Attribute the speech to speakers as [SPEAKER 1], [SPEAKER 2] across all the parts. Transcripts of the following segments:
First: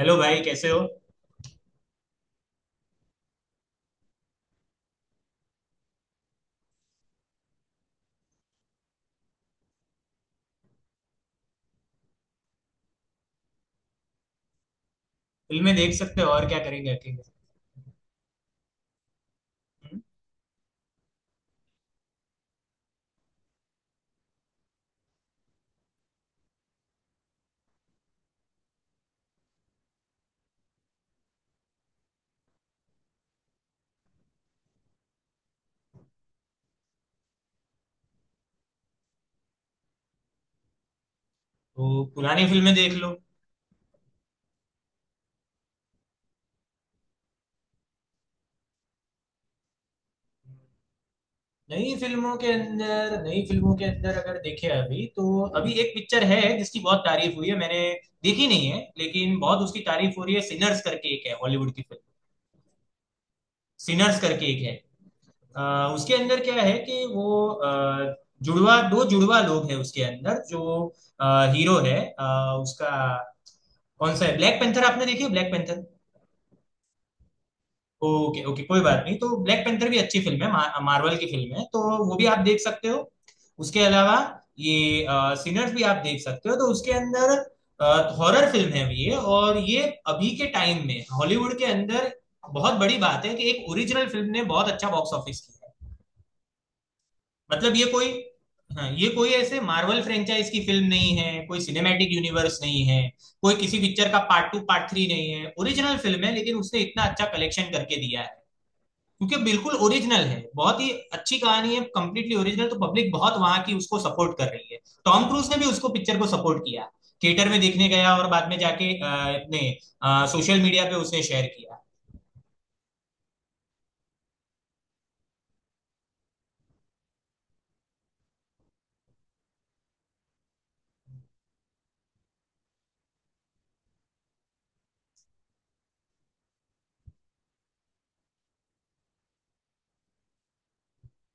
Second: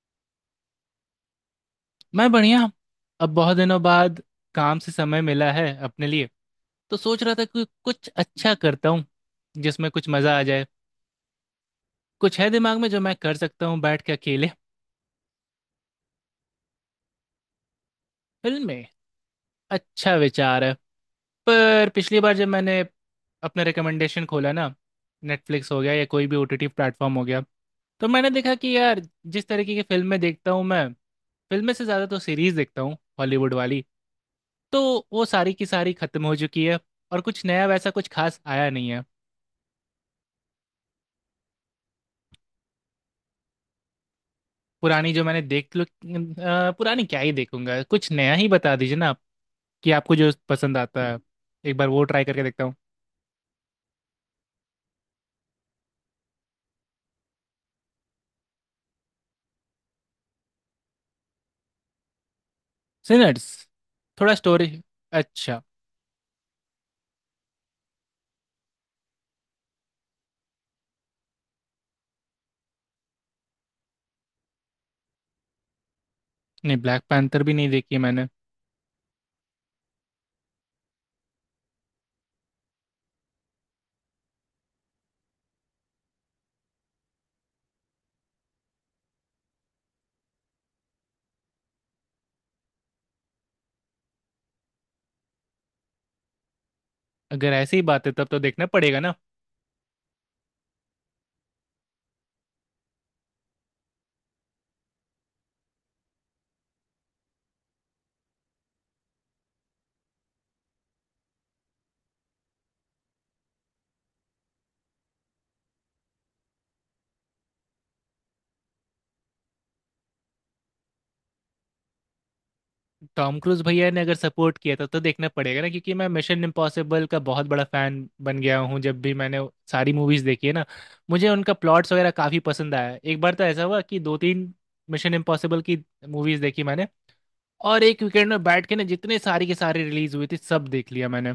[SPEAKER 1] Hello भाई, कैसे हो?
[SPEAKER 2] मैं बढ़िया। अब बहुत दिनों बाद काम से समय मिला है अपने लिए, तो सोच रहा था कि कुछ अच्छा करता हूँ जिसमें कुछ मजा आ जाए। कुछ है दिमाग में जो मैं कर सकता हूँ बैठ के अकेले।
[SPEAKER 1] फिल्में देख सकते हो, और क्या करेंगे अकेले।
[SPEAKER 2] फिल्में,
[SPEAKER 1] हम्म?
[SPEAKER 2] अच्छा विचार है। पर पिछली बार जब मैंने अपना रिकमेंडेशन खोला ना, नेटफ्लिक्स हो गया या कोई भी ओटीटी प्लेटफॉर्म हो गया, तो मैंने देखा कि यार, जिस तरीके की फिल्में देखता हूँ मैं, फिल्में से ज़्यादा तो सीरीज़ देखता हूँ हॉलीवुड वाली, तो वो सारी की सारी खत्म हो चुकी है और कुछ नया वैसा कुछ खास आया नहीं है।
[SPEAKER 1] तो पुरानी फिल्में देख लो।
[SPEAKER 2] पुरानी जो मैंने देख लो पुरानी क्या ही देखूंगा, कुछ नया ही बता दीजिए ना आप, कि आपको जो पसंद आता है। एक बार
[SPEAKER 1] नई
[SPEAKER 2] वो ट्राई
[SPEAKER 1] फिल्मों
[SPEAKER 2] करके
[SPEAKER 1] के
[SPEAKER 2] देखता हूँ।
[SPEAKER 1] अंदर नई फिल्मों के अंदर अगर देखे अभी तो अभी एक पिक्चर है जिसकी बहुत तारीफ हुई है। मैंने देखी नहीं है, लेकिन बहुत उसकी तारीफ हो रही है। सिनर्स करके एक है, हॉलीवुड की फिल्म।
[SPEAKER 2] सिनर्स?
[SPEAKER 1] सिनर्स
[SPEAKER 2] थोड़ा
[SPEAKER 1] करके एक
[SPEAKER 2] स्टोरी।
[SPEAKER 1] है।
[SPEAKER 2] अच्छा।
[SPEAKER 1] उसके अंदर क्या है कि वो जुड़वा दो जुड़वा लोग हैं उसके अंदर, जो हीरो है उसका कौन सा है, ब्लैक पैंथर? आपने देखी है ब्लैक पैंथर?
[SPEAKER 2] नहीं, ब्लैक पैंथर भी नहीं देखी है मैंने।
[SPEAKER 1] ओके, ओके, कोई बात नहीं। तो ब्लैक पैंथर भी अच्छी फिल्म है, मार्वल की फिल्म है, तो वो भी आप देख सकते हो। उसके अलावा ये सिनर्स भी आप देख सकते हो। तो उसके अंदर हॉरर फिल्म है ये, और ये अभी के टाइम में हॉलीवुड के अंदर बहुत बड़ी बात है कि एक ओरिजिनल फिल्म ने बहुत अच्छा बॉक्स ऑफिस किया
[SPEAKER 2] अगर
[SPEAKER 1] है। मतलब
[SPEAKER 2] ऐसी ही
[SPEAKER 1] ये
[SPEAKER 2] बात
[SPEAKER 1] कोई
[SPEAKER 2] है तब तो देखना
[SPEAKER 1] हाँ,
[SPEAKER 2] पड़ेगा
[SPEAKER 1] ये
[SPEAKER 2] ना।
[SPEAKER 1] कोई ऐसे मार्वल फ्रेंचाइज की फिल्म नहीं है, कोई सिनेमैटिक यूनिवर्स नहीं है, कोई किसी पिक्चर का पार्ट टू पार्ट थ्री नहीं है। ओरिजिनल फिल्म है, लेकिन उसने इतना अच्छा कलेक्शन करके दिया है क्योंकि बिल्कुल ओरिजिनल है, बहुत ही अच्छी कहानी है, कंप्लीटली ओरिजिनल, तो पब्लिक बहुत वहां की उसको सपोर्ट कर रही है। टॉम क्रूज ने भी उसको पिक्चर को सपोर्ट किया, थिएटर में देखने गया और बाद में जाके अपने सोशल मीडिया पे उसने शेयर किया।
[SPEAKER 2] टॉम क्रूज भैया ने अगर सपोर्ट किया था तो देखना पड़ेगा ना, क्योंकि मैं मिशन इम्पॉसिबल का बहुत बड़ा फैन बन गया हूँ। जब भी मैंने सारी मूवीज देखी है ना, मुझे उनका प्लॉट्स वगैरह काफी पसंद आया। एक बार तो ऐसा हुआ कि दो तीन मिशन इम्पॉसिबल की मूवीज देखी मैंने, और एक वीकेंड में बैठ के ना जितने सारी के सारी रिलीज हुई थी सब देख लिया मैंने।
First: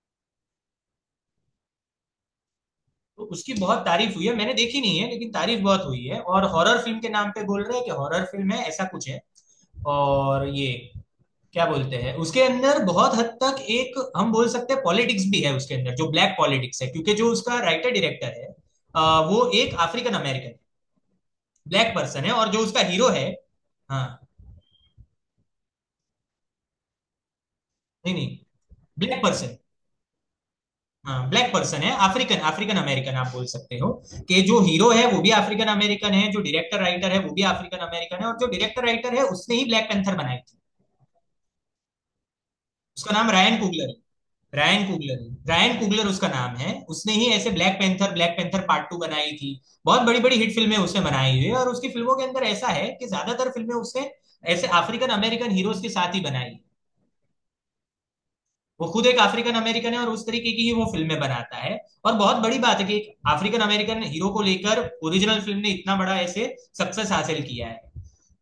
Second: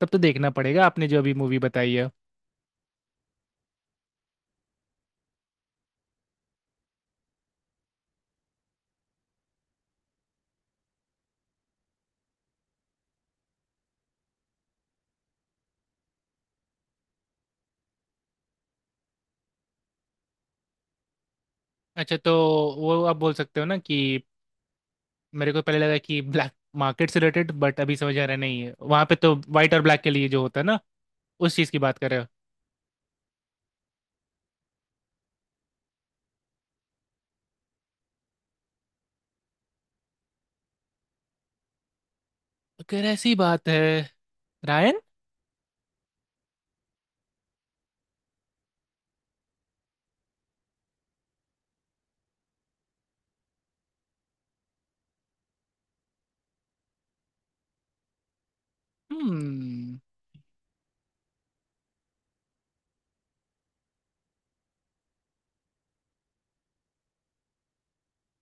[SPEAKER 2] तब तो देखना पड़ेगा आपने जो अभी मूवी बताई है।
[SPEAKER 1] तो उसकी बहुत तारीफ हुई है। मैंने देखी नहीं है लेकिन तारीफ बहुत हुई है, और हॉरर फिल्म के नाम पे बोल रहे हैं कि हॉरर फिल्म है, ऐसा कुछ है। और ये क्या बोलते हैं, उसके अंदर बहुत हद तक एक हम बोल सकते हैं पॉलिटिक्स भी है उसके अंदर, जो ब्लैक पॉलिटिक्स है, क्योंकि जो उसका राइटर डायरेक्टर है वो एक अफ्रीकन अमेरिकन ब्लैक
[SPEAKER 2] अच्छा,
[SPEAKER 1] पर्सन है,
[SPEAKER 2] तो
[SPEAKER 1] और जो उसका
[SPEAKER 2] वो
[SPEAKER 1] हीरो
[SPEAKER 2] आप
[SPEAKER 1] है।
[SPEAKER 2] बोल सकते हो ना कि,
[SPEAKER 1] हाँ।
[SPEAKER 2] मेरे को पहले लगा कि ब्लैक मार्केट से रिलेटेड, बट अभी
[SPEAKER 1] नहीं,
[SPEAKER 2] समझ आ रहा है,
[SPEAKER 1] नहीं,
[SPEAKER 2] नहीं है, वहां पे
[SPEAKER 1] ब्लैक
[SPEAKER 2] तो
[SPEAKER 1] पर्सन,
[SPEAKER 2] वाइट और ब्लैक के लिए जो होता है ना।
[SPEAKER 1] हाँ, ब्लैक
[SPEAKER 2] उस चीज की
[SPEAKER 1] पर्सन है,
[SPEAKER 2] बात कर रहे हो।
[SPEAKER 1] अफ्रीकन अफ्रीकन अमेरिकन आप बोल सकते हो, कि जो हीरो है वो भी अफ्रीकन अमेरिकन है, जो डायरेक्टर राइटर है वो भी अफ्रीकन अमेरिकन है, और जो डायरेक्टर राइटर है उसने ही ब्लैक पैंथर बनाई थी।
[SPEAKER 2] अगर
[SPEAKER 1] उसका नाम
[SPEAKER 2] ऐसी
[SPEAKER 1] रायन
[SPEAKER 2] बात है।
[SPEAKER 1] कुगलर है। Ryan
[SPEAKER 2] Ryan.
[SPEAKER 1] कुगलर है, रायन कुगलर उसका नाम है। उसने ही ऐसे ब्लैक पैंथर पार्ट टू बनाई थी। बहुत बड़ी बड़ी हिट फिल्में उसने बनाई हुई है, और उसकी फिल्मों के अंदर ऐसा है कि ज्यादातर फिल्में उसने ऐसे अफ्रीकन अमेरिकन हीरोज के साथ ही बनाई। वो खुद एक अफ्रीकन अमेरिकन है,
[SPEAKER 2] हम्म।
[SPEAKER 1] और उस तरीके की ही वो फिल्में बनाता है। और बहुत बड़ी बात है कि एक अफ्रीकन अमेरिकन हीरो को लेकर ओरिजिनल फिल्म ने इतना बड़ा ऐसे सक्सेस हासिल किया है।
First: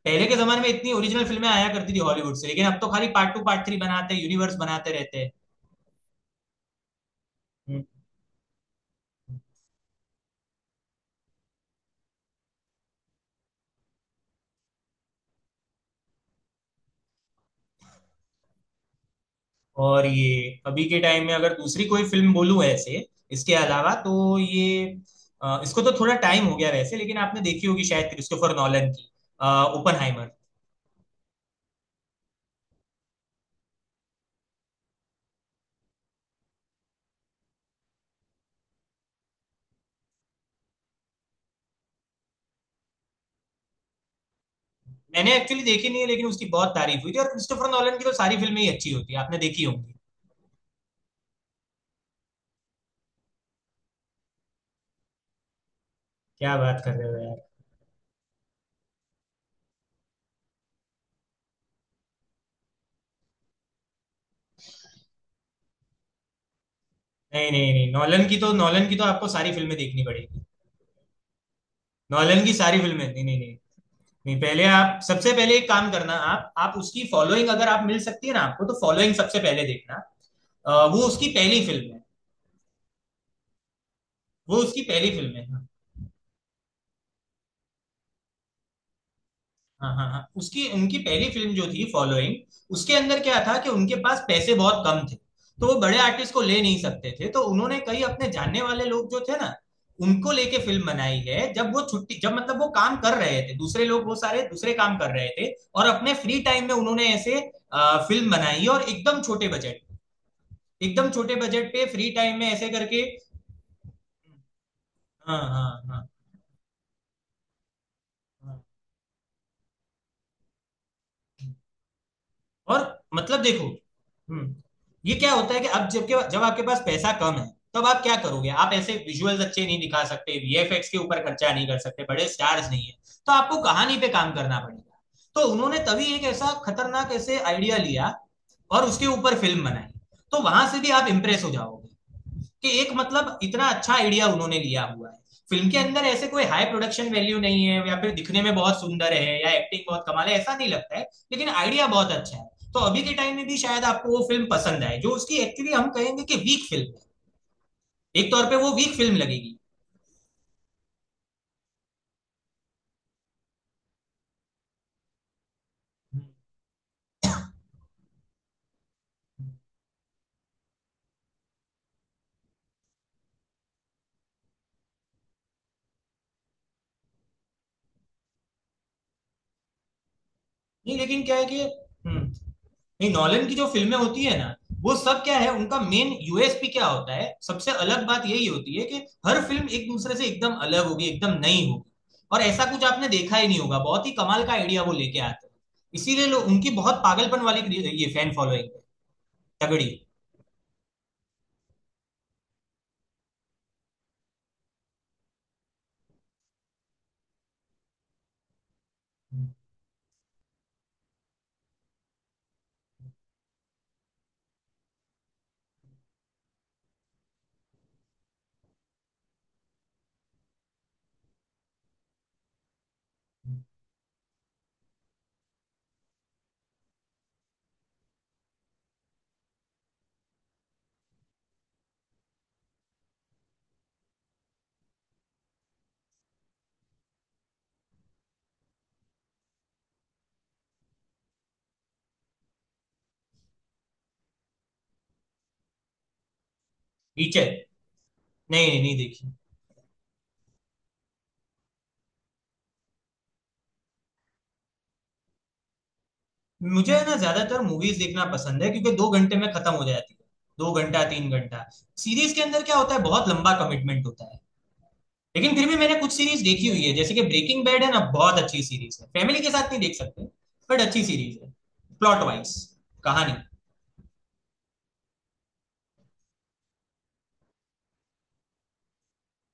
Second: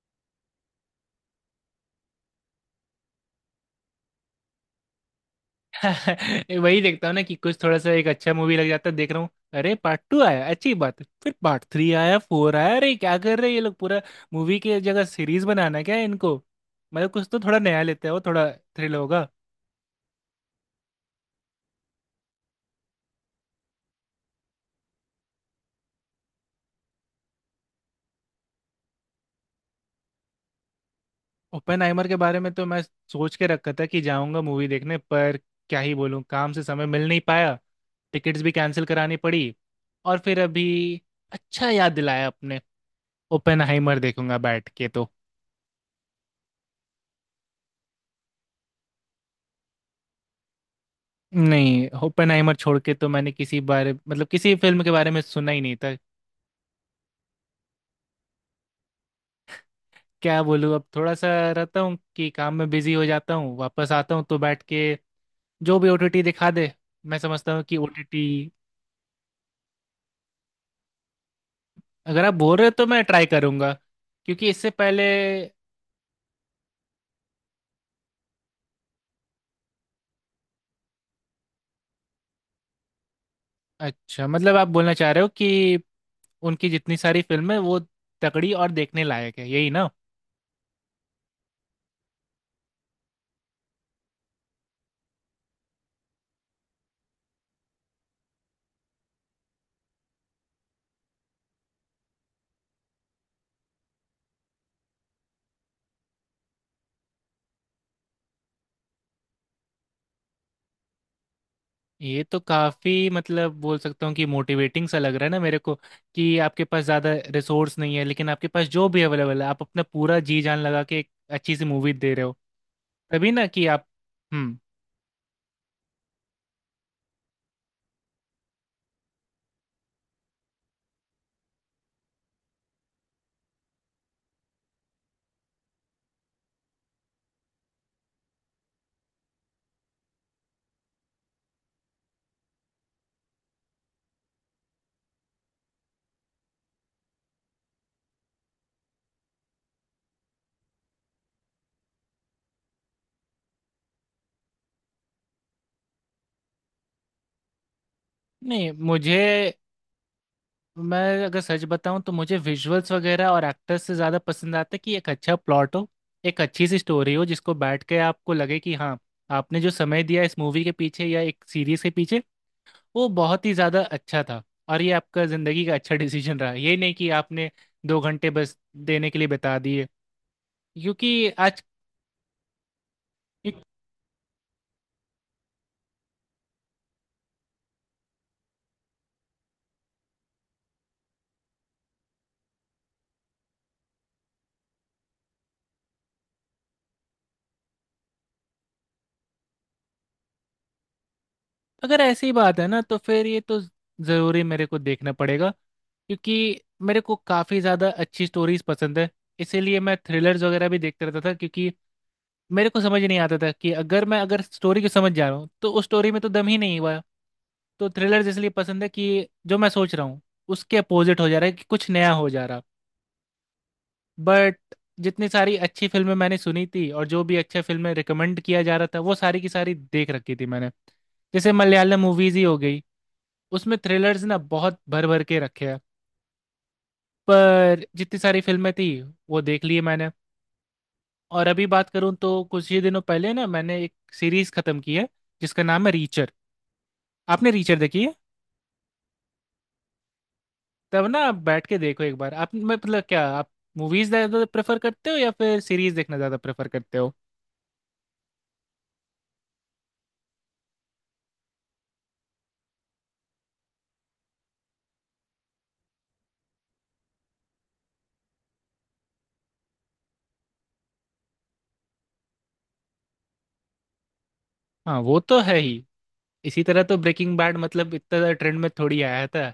[SPEAKER 1] पहले के जमाने में इतनी ओरिजिनल फिल्में आया करती थी हॉलीवुड से, लेकिन अब तो खाली पार्ट टू पार्ट थ्री बनाते हैं, यूनिवर्स बनाते रहते हैं।
[SPEAKER 2] वही देखता हूँ ना कि कुछ थोड़ा
[SPEAKER 1] हम्म।
[SPEAKER 2] सा एक अच्छा मूवी लग जाता है देख रहा हूँ।
[SPEAKER 1] हम्म।
[SPEAKER 2] अरे, पार्ट टू आया, अच्छी बात है, फिर पार्ट थ्री आया, फोर आया, अरे क्या कर रहे हैं ये लोग पूरा! मूवी की जगह सीरीज बनाना है क्या इनको? मतलब कुछ तो थोड़ा नया लेते हैं, वो थोड़ा थ्रिल होगा।
[SPEAKER 1] और ये अभी के टाइम में अगर दूसरी कोई फिल्म बोलूं ऐसे इसके अलावा, तो ये इसको तो थोड़ा टाइम हो गया वैसे, लेकिन आपने देखी होगी शायद, क्रिस्टोफर नॉलन की ओपनहाइमर।
[SPEAKER 2] ओपेनहाइमर के बारे में तो मैं सोच के रखा था कि जाऊंगा मूवी देखने, पर क्या ही बोलूं, काम से समय मिल नहीं पाया। टिकट्स भी कैंसिल करानी पड़ी, और फिर अभी अच्छा याद दिलाया आपने। ओपेनहाइमर देखूंगा बैठ के तो।
[SPEAKER 1] मैंने एक्चुअली देखी नहीं है, लेकिन उसकी बहुत तारीफ हुई थी, और क्रिस्टोफर नॉलन की तो सारी फिल्में ही अच्छी होती है, आपने देखी होंगी।
[SPEAKER 2] नहीं, ओपेनहाइमर छोड़ के तो मैंने किसी बारे, मतलब किसी फिल्म के बारे में सुना ही नहीं था।
[SPEAKER 1] क्या बात कर रहे हो यार!
[SPEAKER 2] क्या बोलूं, अब थोड़ा सा रहता हूँ कि काम में बिजी हो जाता हूँ, वापस आता हूँ तो बैठ के जो भी ओटीटी दिखा दे, मैं
[SPEAKER 1] नहीं
[SPEAKER 2] समझता हूँ
[SPEAKER 1] नहीं
[SPEAKER 2] कि
[SPEAKER 1] नहीं, नॉलन
[SPEAKER 2] ओटीटी।
[SPEAKER 1] की तो नॉलन की तो आपको सारी फिल्में देखनी पड़ेगी।
[SPEAKER 2] अगर आप
[SPEAKER 1] नॉलन की
[SPEAKER 2] बोल रहे हो
[SPEAKER 1] सारी
[SPEAKER 2] तो मैं
[SPEAKER 1] फिल्में, नहीं
[SPEAKER 2] ट्राई
[SPEAKER 1] नहीं नहीं।
[SPEAKER 2] करूंगा,
[SPEAKER 1] नहीं,
[SPEAKER 2] क्योंकि
[SPEAKER 1] पहले
[SPEAKER 2] इससे
[SPEAKER 1] आप,
[SPEAKER 2] पहले।
[SPEAKER 1] सबसे पहले एक काम करना, आप उसकी फॉलोइंग अगर आप मिल सकती है ना आपको, तो फॉलोइंग सबसे पहले देखना। वो उसकी पहली फिल्म है।
[SPEAKER 2] अच्छा
[SPEAKER 1] वो
[SPEAKER 2] मतलब आप
[SPEAKER 1] उसकी
[SPEAKER 2] बोलना
[SPEAKER 1] पहली
[SPEAKER 2] चाह रहे हो
[SPEAKER 1] फिल्म है।
[SPEAKER 2] कि उनकी जितनी सारी फिल्में हैं, वो तगड़ी और देखने लायक है, यही ना।
[SPEAKER 1] हाँ हाँ हाँ, उसकी उनकी पहली फिल्म जो थी फॉलोइंग, उसके अंदर क्या था कि उनके पास पैसे बहुत कम थे, तो वो बड़े आर्टिस्ट को ले नहीं सकते थे, तो उन्होंने कई अपने जानने वाले लोग जो थे ना, उनको लेके फिल्म बनाई है। जब मतलब वो काम कर रहे थे, दूसरे लोग वो सारे दूसरे काम कर रहे थे, और अपने फ्री टाइम में उन्होंने ऐसे फिल्म बनाई। और एकदम छोटे बजट पे फ्री
[SPEAKER 2] ये
[SPEAKER 1] टाइम
[SPEAKER 2] तो
[SPEAKER 1] में ऐसे करके।
[SPEAKER 2] काफी मतलब बोल सकता हूँ कि मोटिवेटिंग सा लग रहा है
[SPEAKER 1] हाँ
[SPEAKER 2] ना मेरे
[SPEAKER 1] हाँ
[SPEAKER 2] को,
[SPEAKER 1] हाँ
[SPEAKER 2] कि आपके पास ज्यादा रिसोर्स नहीं है, लेकिन आपके
[SPEAKER 1] हाँ।
[SPEAKER 2] पास जो भी अवेलेबल है आप अपना पूरा जी जान लगा के एक अच्छी सी मूवी दे रहे हो।
[SPEAKER 1] और
[SPEAKER 2] तभी
[SPEAKER 1] मतलब
[SPEAKER 2] ना
[SPEAKER 1] देखो।
[SPEAKER 2] कि आप।
[SPEAKER 1] हम्म
[SPEAKER 2] हम्म।
[SPEAKER 1] ये क्या होता है कि अब जब जब आपके पास पैसा कम है, तब आप क्या करोगे? आप ऐसे विजुअल्स अच्छे नहीं दिखा सकते, वीएफएक्स के ऊपर खर्चा नहीं कर सकते, बड़े स्टार्स नहीं है, तो आपको कहानी पे काम करना पड़ेगा। तो उन्होंने तभी एक ऐसा खतरनाक ऐसे आइडिया लिया, और उसके ऊपर फिल्म बनाई। तो वहां से भी आप इम्प्रेस हो जाओगे कि एक मतलब इतना अच्छा आइडिया उन्होंने लिया हुआ है। फिल्म के अंदर ऐसे कोई हाई प्रोडक्शन वैल्यू नहीं है, या फिर दिखने में बहुत सुंदर है या एक्टिंग बहुत कमाल है ऐसा नहीं लगता है, लेकिन आइडिया बहुत अच्छा है। तो अभी के टाइम में भी शायद आपको वो फिल्म पसंद आए जो उसकी एक्चुअली हम कहेंगे कि वीक फिल्म है, एक तौर पे
[SPEAKER 2] नहीं,
[SPEAKER 1] वो वीक फिल्म
[SPEAKER 2] मुझे,
[SPEAKER 1] लगेगी।
[SPEAKER 2] मैं अगर सच बताऊं तो मुझे विजुअल्स वगैरह और एक्टर्स से ज़्यादा पसंद आता है कि एक अच्छा प्लॉट हो, एक अच्छी सी स्टोरी हो जिसको बैठ के आपको लगे कि हाँ, आपने जो समय दिया इस मूवी के पीछे या एक सीरीज के पीछे, वो बहुत ही ज़्यादा अच्छा था, और ये आपका ज़िंदगी का अच्छा डिसीजन रहा, ये नहीं कि आपने दो घंटे बस देने के लिए बता दिए।
[SPEAKER 1] नहीं लेकिन
[SPEAKER 2] क्योंकि
[SPEAKER 1] क्या है कि
[SPEAKER 2] आज।
[SPEAKER 1] नहीं, नॉलन की जो फिल्में होती है ना, वो सब क्या है, उनका मेन यूएसपी क्या होता है, सबसे अलग बात यही होती है कि हर फिल्म एक दूसरे से एकदम अलग होगी, एकदम नई होगी, और ऐसा कुछ आपने देखा ही नहीं होगा। बहुत ही कमाल का आइडिया वो लेके आते हैं, इसीलिए लोग उनकी बहुत पागलपन वाली ये फैन फॉलोइंग है तगड़ी।
[SPEAKER 2] अगर ऐसी बात है ना तो फिर ये तो ज़रूरी मेरे को देखना पड़ेगा, क्योंकि मेरे को काफ़ी ज़्यादा अच्छी स्टोरीज पसंद है। इसीलिए मैं थ्रिलर्स वगैरह भी देखते रहता था, क्योंकि मेरे को समझ नहीं आता था कि अगर मैं, अगर स्टोरी को समझ जा रहा हूँ तो उस स्टोरी में तो दम ही नहीं हुआ। तो थ्रिलर्स इसलिए पसंद है कि जो मैं सोच रहा हूँ उसके अपोजिट हो जा रहा है, कि कुछ नया हो जा रहा। बट जितनी सारी अच्छी फिल्में मैंने सुनी थी और जो भी अच्छे फिल्में रिकमेंड किया जा रहा था, वो सारी की सारी देख रखी थी मैंने। जैसे मलयालम मूवीज ही हो गई, उसमें थ्रिलर्स ना बहुत भर भर के रखे हैं, पर जितनी सारी फिल्में थी वो देख ली है मैंने। और अभी बात करूं तो कुछ ही दिनों पहले ना मैंने एक सीरीज खत्म की है जिसका नाम है रीचर।
[SPEAKER 1] टीचर?
[SPEAKER 2] आपने रीचर देखी है?
[SPEAKER 1] नहीं नहीं नहीं देखी।
[SPEAKER 2] तब ना आप बैठ के देखो एक बार आप, मैं मतलब क्या आप मूवीज ज्यादा प्रेफर करते हो या फिर सीरीज देखना ज्यादा प्रेफर
[SPEAKER 1] मुझे
[SPEAKER 2] करते
[SPEAKER 1] है
[SPEAKER 2] हो?
[SPEAKER 1] ना ज्यादातर मूवीज देखना पसंद है, क्योंकि 2 घंटे में खत्म हो जाती है, 2 घंटा 3 घंटा। सीरीज के अंदर क्या होता है, बहुत लंबा कमिटमेंट होता है। लेकिन फिर भी मैंने कुछ सीरीज देखी हुई है, जैसे कि ब्रेकिंग बैड है ना, बहुत अच्छी सीरीज है, फैमिली के साथ नहीं देख सकते, बट अच्छी सीरीज है, प्लॉट वाइज, कहानी।
[SPEAKER 2] हाँ, वो तो है ही। इसी तरह तो ब्रेकिंग बैड, मतलब इतना ज्यादा ट्रेंड में थोड़ी आया था,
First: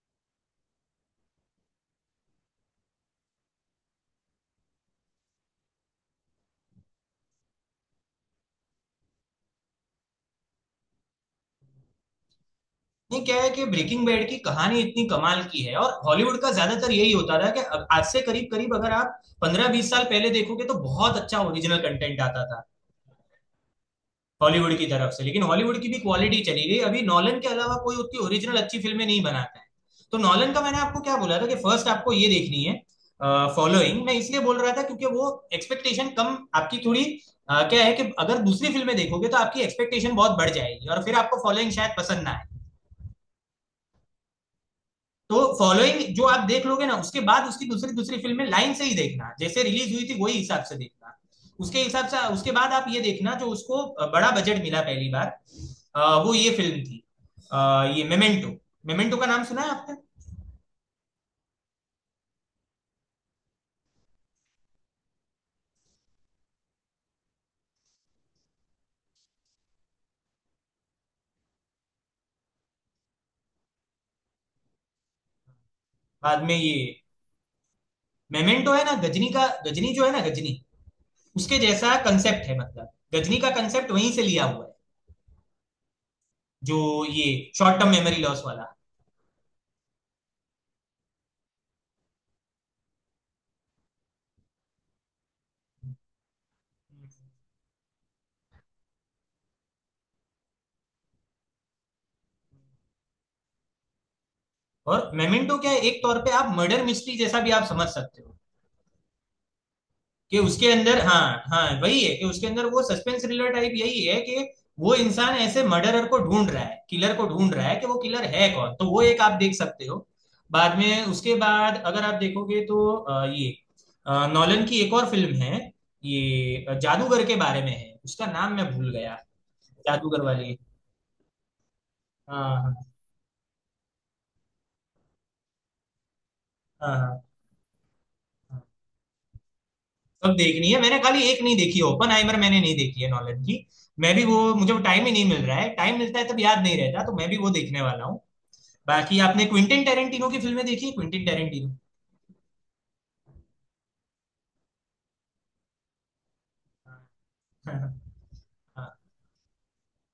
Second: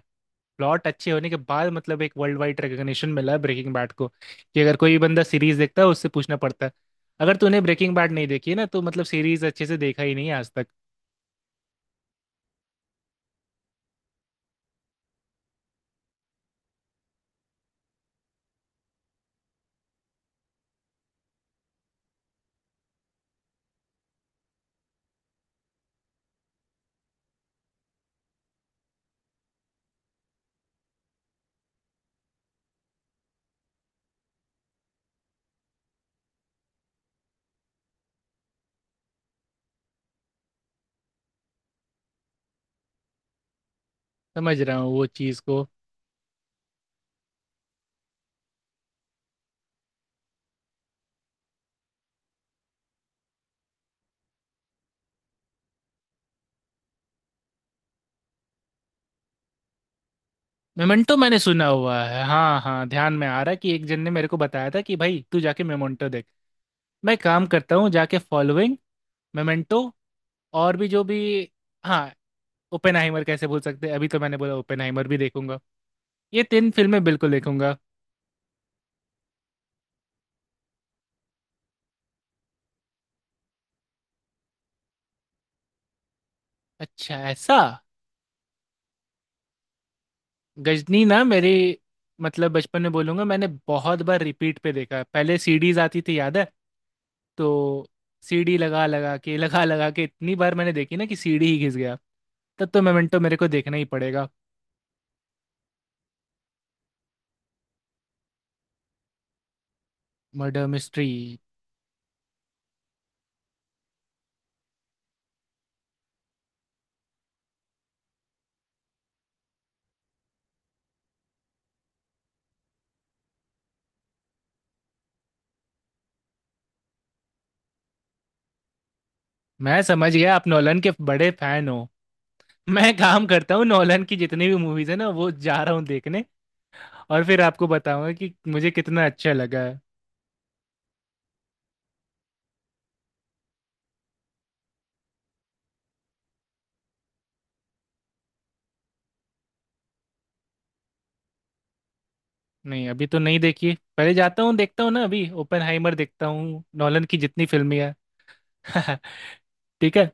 [SPEAKER 2] प्लॉट अच्छे होने के बाद मतलब एक वर्ल्ड वाइड रिकग्निशन मिला है ब्रेकिंग बैड को, कि अगर कोई बंदा सीरीज देखता है उससे पूछना पड़ता है, अगर तूने ब्रेकिंग बैड नहीं देखी है ना तो मतलब सीरीज अच्छे से देखा ही नहीं है आज तक।
[SPEAKER 1] नहीं, क्या है कि ब्रेकिंग बैड की कहानी इतनी कमाल की है, और हॉलीवुड का ज्यादातर यही होता था कि अब आज से करीब करीब अगर आप 15-20 साल पहले देखोगे, तो बहुत अच्छा ओरिजिनल कंटेंट आता था हॉलीवुड की तरफ से, लेकिन हॉलीवुड की भी क्वालिटी चली गई, अभी नॉलन के अलावा कोई उतनी ओरिजिनल अच्छी फिल्में नहीं बनाता है। तो नॉलन का मैंने आपको क्या बोला था कि फर्स्ट आपको ये देखनी है, फॉलोइंग। मैं इसलिए बोल रहा था क्योंकि वो एक्सपेक्टेशन कम आपकी थोड़ी, क्या है कि अगर दूसरी फिल्में देखोगे तो आपकी एक्सपेक्टेशन बहुत बढ़ जाएगी, और फिर आपको फॉलोइंग शायद पसंद ना आए।
[SPEAKER 2] समझ रहा हूँ वो
[SPEAKER 1] तो
[SPEAKER 2] चीज़ को।
[SPEAKER 1] फॉलोइंग जो आप देख लोगे ना, उसके बाद उसकी दूसरी दूसरी फिल्म में लाइन से ही देखना, जैसे रिलीज हुई थी वही हिसाब से देखना। उसके हिसाब से उसके बाद आप ये देखना जो उसको बड़ा बजट मिला पहली बार, वो ये फिल्म थी, ये मेमेंटो। मेमेंटो का नाम सुना है आपने?
[SPEAKER 2] मेमेंटो मैंने सुना हुआ है, हाँ हाँ, ध्यान में आ रहा है कि एक जन ने मेरे को बताया था कि भाई तू जाके मेमेंटो देख। मैं काम करता हूँ, जाके फॉलोइंग, मेमेंटो, और भी जो भी, हाँ, ओपेनहाइमर कैसे भूल सकते हैं, अभी तो मैंने बोला ओपेनहाइमर भी देखूंगा।
[SPEAKER 1] बाद
[SPEAKER 2] ये
[SPEAKER 1] में
[SPEAKER 2] तीन
[SPEAKER 1] ये
[SPEAKER 2] फिल्में बिल्कुल देखूंगा।
[SPEAKER 1] मेमेंटो है ना, गजनी का, गजनी जो है ना गजनी, उसके जैसा कंसेप्ट है, मतलब गजनी का कंसेप्ट वहीं से लिया हुआ है जो
[SPEAKER 2] अच्छा,
[SPEAKER 1] ये,
[SPEAKER 2] ऐसा।
[SPEAKER 1] शॉर्ट टर्म मेमोरी लॉस वाला।
[SPEAKER 2] गजनी ना मेरी, मतलब बचपन में बोलूंगा, मैंने बहुत बार रिपीट पे देखा है। पहले सीडीज आती थी याद है? तो सीडी लगा लगा के लगा लगा के इतनी बार मैंने देखी ना कि सीडी ही घिस गया। तब तो मोमेंटो मेरे को देखना ही पड़ेगा।
[SPEAKER 1] और मेमेंटो क्या है, एक तौर पे आप मर्डर मिस्ट्री जैसा भी आप समझ सकते हो कि
[SPEAKER 2] मर्डर
[SPEAKER 1] उसके अंदर,
[SPEAKER 2] मिस्ट्री?
[SPEAKER 1] हाँ, हाँ वही है कि उसके अंदर वो सस्पेंस थ्रिलर टाइप, यही है कि वो इंसान ऐसे मर्डरर को ढूंढ रहा है, किलर को ढूंढ रहा है कि वो किलर है कौन, तो वो एक आप देख सकते हो। बाद में उसके बाद अगर आप देखोगे तो ये नॉलन की एक और फिल्म है, ये जादूगर के बारे में है, उसका नाम मैं भूल गया।
[SPEAKER 2] मैं समझ
[SPEAKER 1] जादूगर
[SPEAKER 2] गया, आप
[SPEAKER 1] वाली।
[SPEAKER 2] नोलन के बड़े फैन हो।
[SPEAKER 1] हाँ हाँ
[SPEAKER 2] मैं काम करता हूँ, नोलन की जितनी भी मूवीज है ना वो जा रहा हूँ देखने,
[SPEAKER 1] हाँ हाँ,
[SPEAKER 2] और फिर आपको बताऊंगा कि
[SPEAKER 1] हाँ।
[SPEAKER 2] मुझे कितना अच्छा लगा।
[SPEAKER 1] सब देखनी है, मैंने खाली एक नहीं देखी ओपन हाइमर, मैंने नहीं देखी है नॉलन की। मैं भी वो, मुझे टाइम ही नहीं मिल रहा है, टाइम मिलता है तब याद नहीं रहता, तो मैं भी वो देखने वाला हूँ। बाकी आपने क्विंटिन टेरेंटिनो की फिल्में देखी है, क्विंटिन टेरेंटिनो?
[SPEAKER 2] नहीं अभी तो नहीं देखी, पहले जाता हूँ देखता हूँ ना, अभी ओपेनहाइमर देखता हूँ, नॉलन की जितनी फिल्में
[SPEAKER 1] हाँ,
[SPEAKER 2] हैं। ठीक है।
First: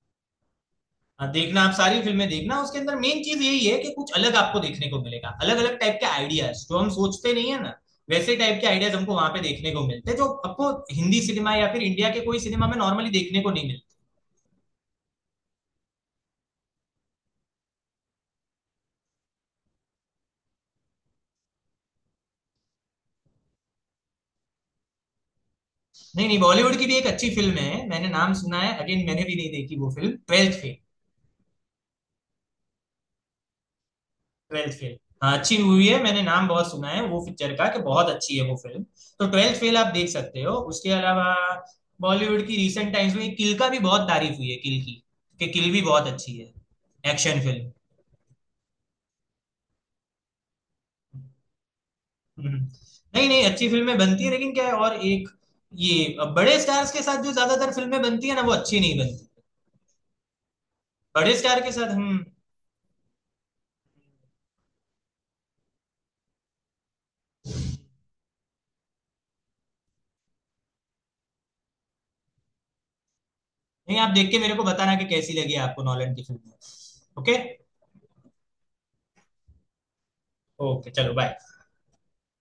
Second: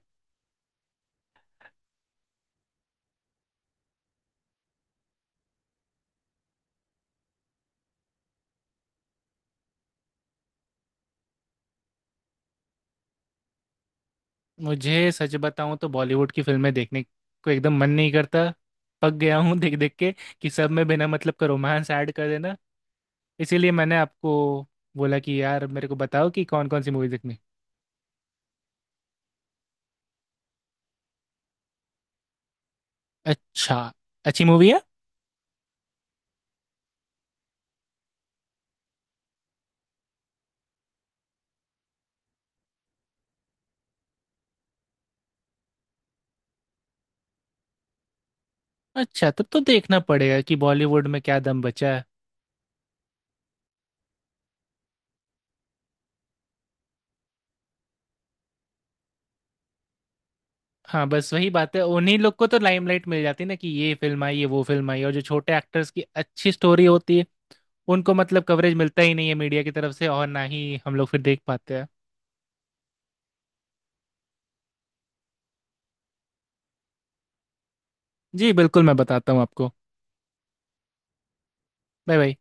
[SPEAKER 1] हाँ, देखना, आप सारी फिल्में देखना, उसके अंदर मेन चीज यही है कि कुछ अलग आपको देखने को मिलेगा, अलग अलग टाइप के आइडियाज जो हम सोचते नहीं है ना, वैसे टाइप के आइडियाज हमको वहां पे देखने को मिलते हैं, जो आपको हिंदी सिनेमा या फिर इंडिया के कोई सिनेमा में नॉर्मली देखने को नहीं मिलते।
[SPEAKER 2] मुझे सच बताऊँ तो बॉलीवुड की फिल्में देखने को एकदम मन नहीं करता, पक गया हूँ देख देख के कि सब में बिना मतलब का रोमांस ऐड कर देना। इसीलिए मैंने आपको बोला कि यार मेरे को
[SPEAKER 1] नहीं
[SPEAKER 2] बताओ
[SPEAKER 1] नहीं,
[SPEAKER 2] कि कौन
[SPEAKER 1] बॉलीवुड
[SPEAKER 2] कौन
[SPEAKER 1] की
[SPEAKER 2] सी
[SPEAKER 1] भी एक
[SPEAKER 2] मूवी
[SPEAKER 1] अच्छी
[SPEAKER 2] देखनी।
[SPEAKER 1] फिल्म है, मैंने नाम सुना है अगेन, मैंने भी नहीं देखी वो फिल्म, ट्वेल्थ फेल।
[SPEAKER 2] अच्छा, अच्छी मूवी
[SPEAKER 1] ट्वेल्थ
[SPEAKER 2] है।
[SPEAKER 1] फेल, हाँ अच्छी हुई है, मैंने नाम बहुत सुना है वो पिक्चर का कि बहुत अच्छी है वो फिल्म। तो ट्वेल्थ फेल आप देख सकते हो, उसके अलावा बॉलीवुड की रिसेंट टाइम्स में किल का भी बहुत तारीफ हुई है, किल की, कि किल भी बहुत अच्छी है, एक्शन फिल्म।
[SPEAKER 2] अच्छा, तब तो देखना पड़ेगा कि बॉलीवुड में क्या दम बचा है।
[SPEAKER 1] हम्म। नहीं नहीं, अच्छी फिल्में बनती है लेकिन क्या है, और एक ये, अब बड़े स्टार्स के साथ जो ज्यादातर फिल्में बनती है ना वो अच्छी नहीं बनती,
[SPEAKER 2] हाँ, बस
[SPEAKER 1] बड़े
[SPEAKER 2] वही
[SPEAKER 1] स्टार के
[SPEAKER 2] बात है,
[SPEAKER 1] साथ। हम्म।
[SPEAKER 2] उन्हीं
[SPEAKER 1] नहीं,
[SPEAKER 2] लोग को तो लाइमलाइट मिल जाती है ना कि ये फिल्म आई, ये वो फिल्म आई, और जो छोटे एक्टर्स की अच्छी स्टोरी होती है उनको मतलब कवरेज मिलता ही नहीं है मीडिया की तरफ से, और ना ही हम लोग फिर देख पाते हैं।
[SPEAKER 1] आप देख के मेरे को बताना कि कैसी लगी आपको नॉलन की फिल्म। ओके।
[SPEAKER 2] जी, बिल्कुल मैं बताता हूँ आपको।
[SPEAKER 1] ओके, चलो, बाय।
[SPEAKER 2] Bye bye.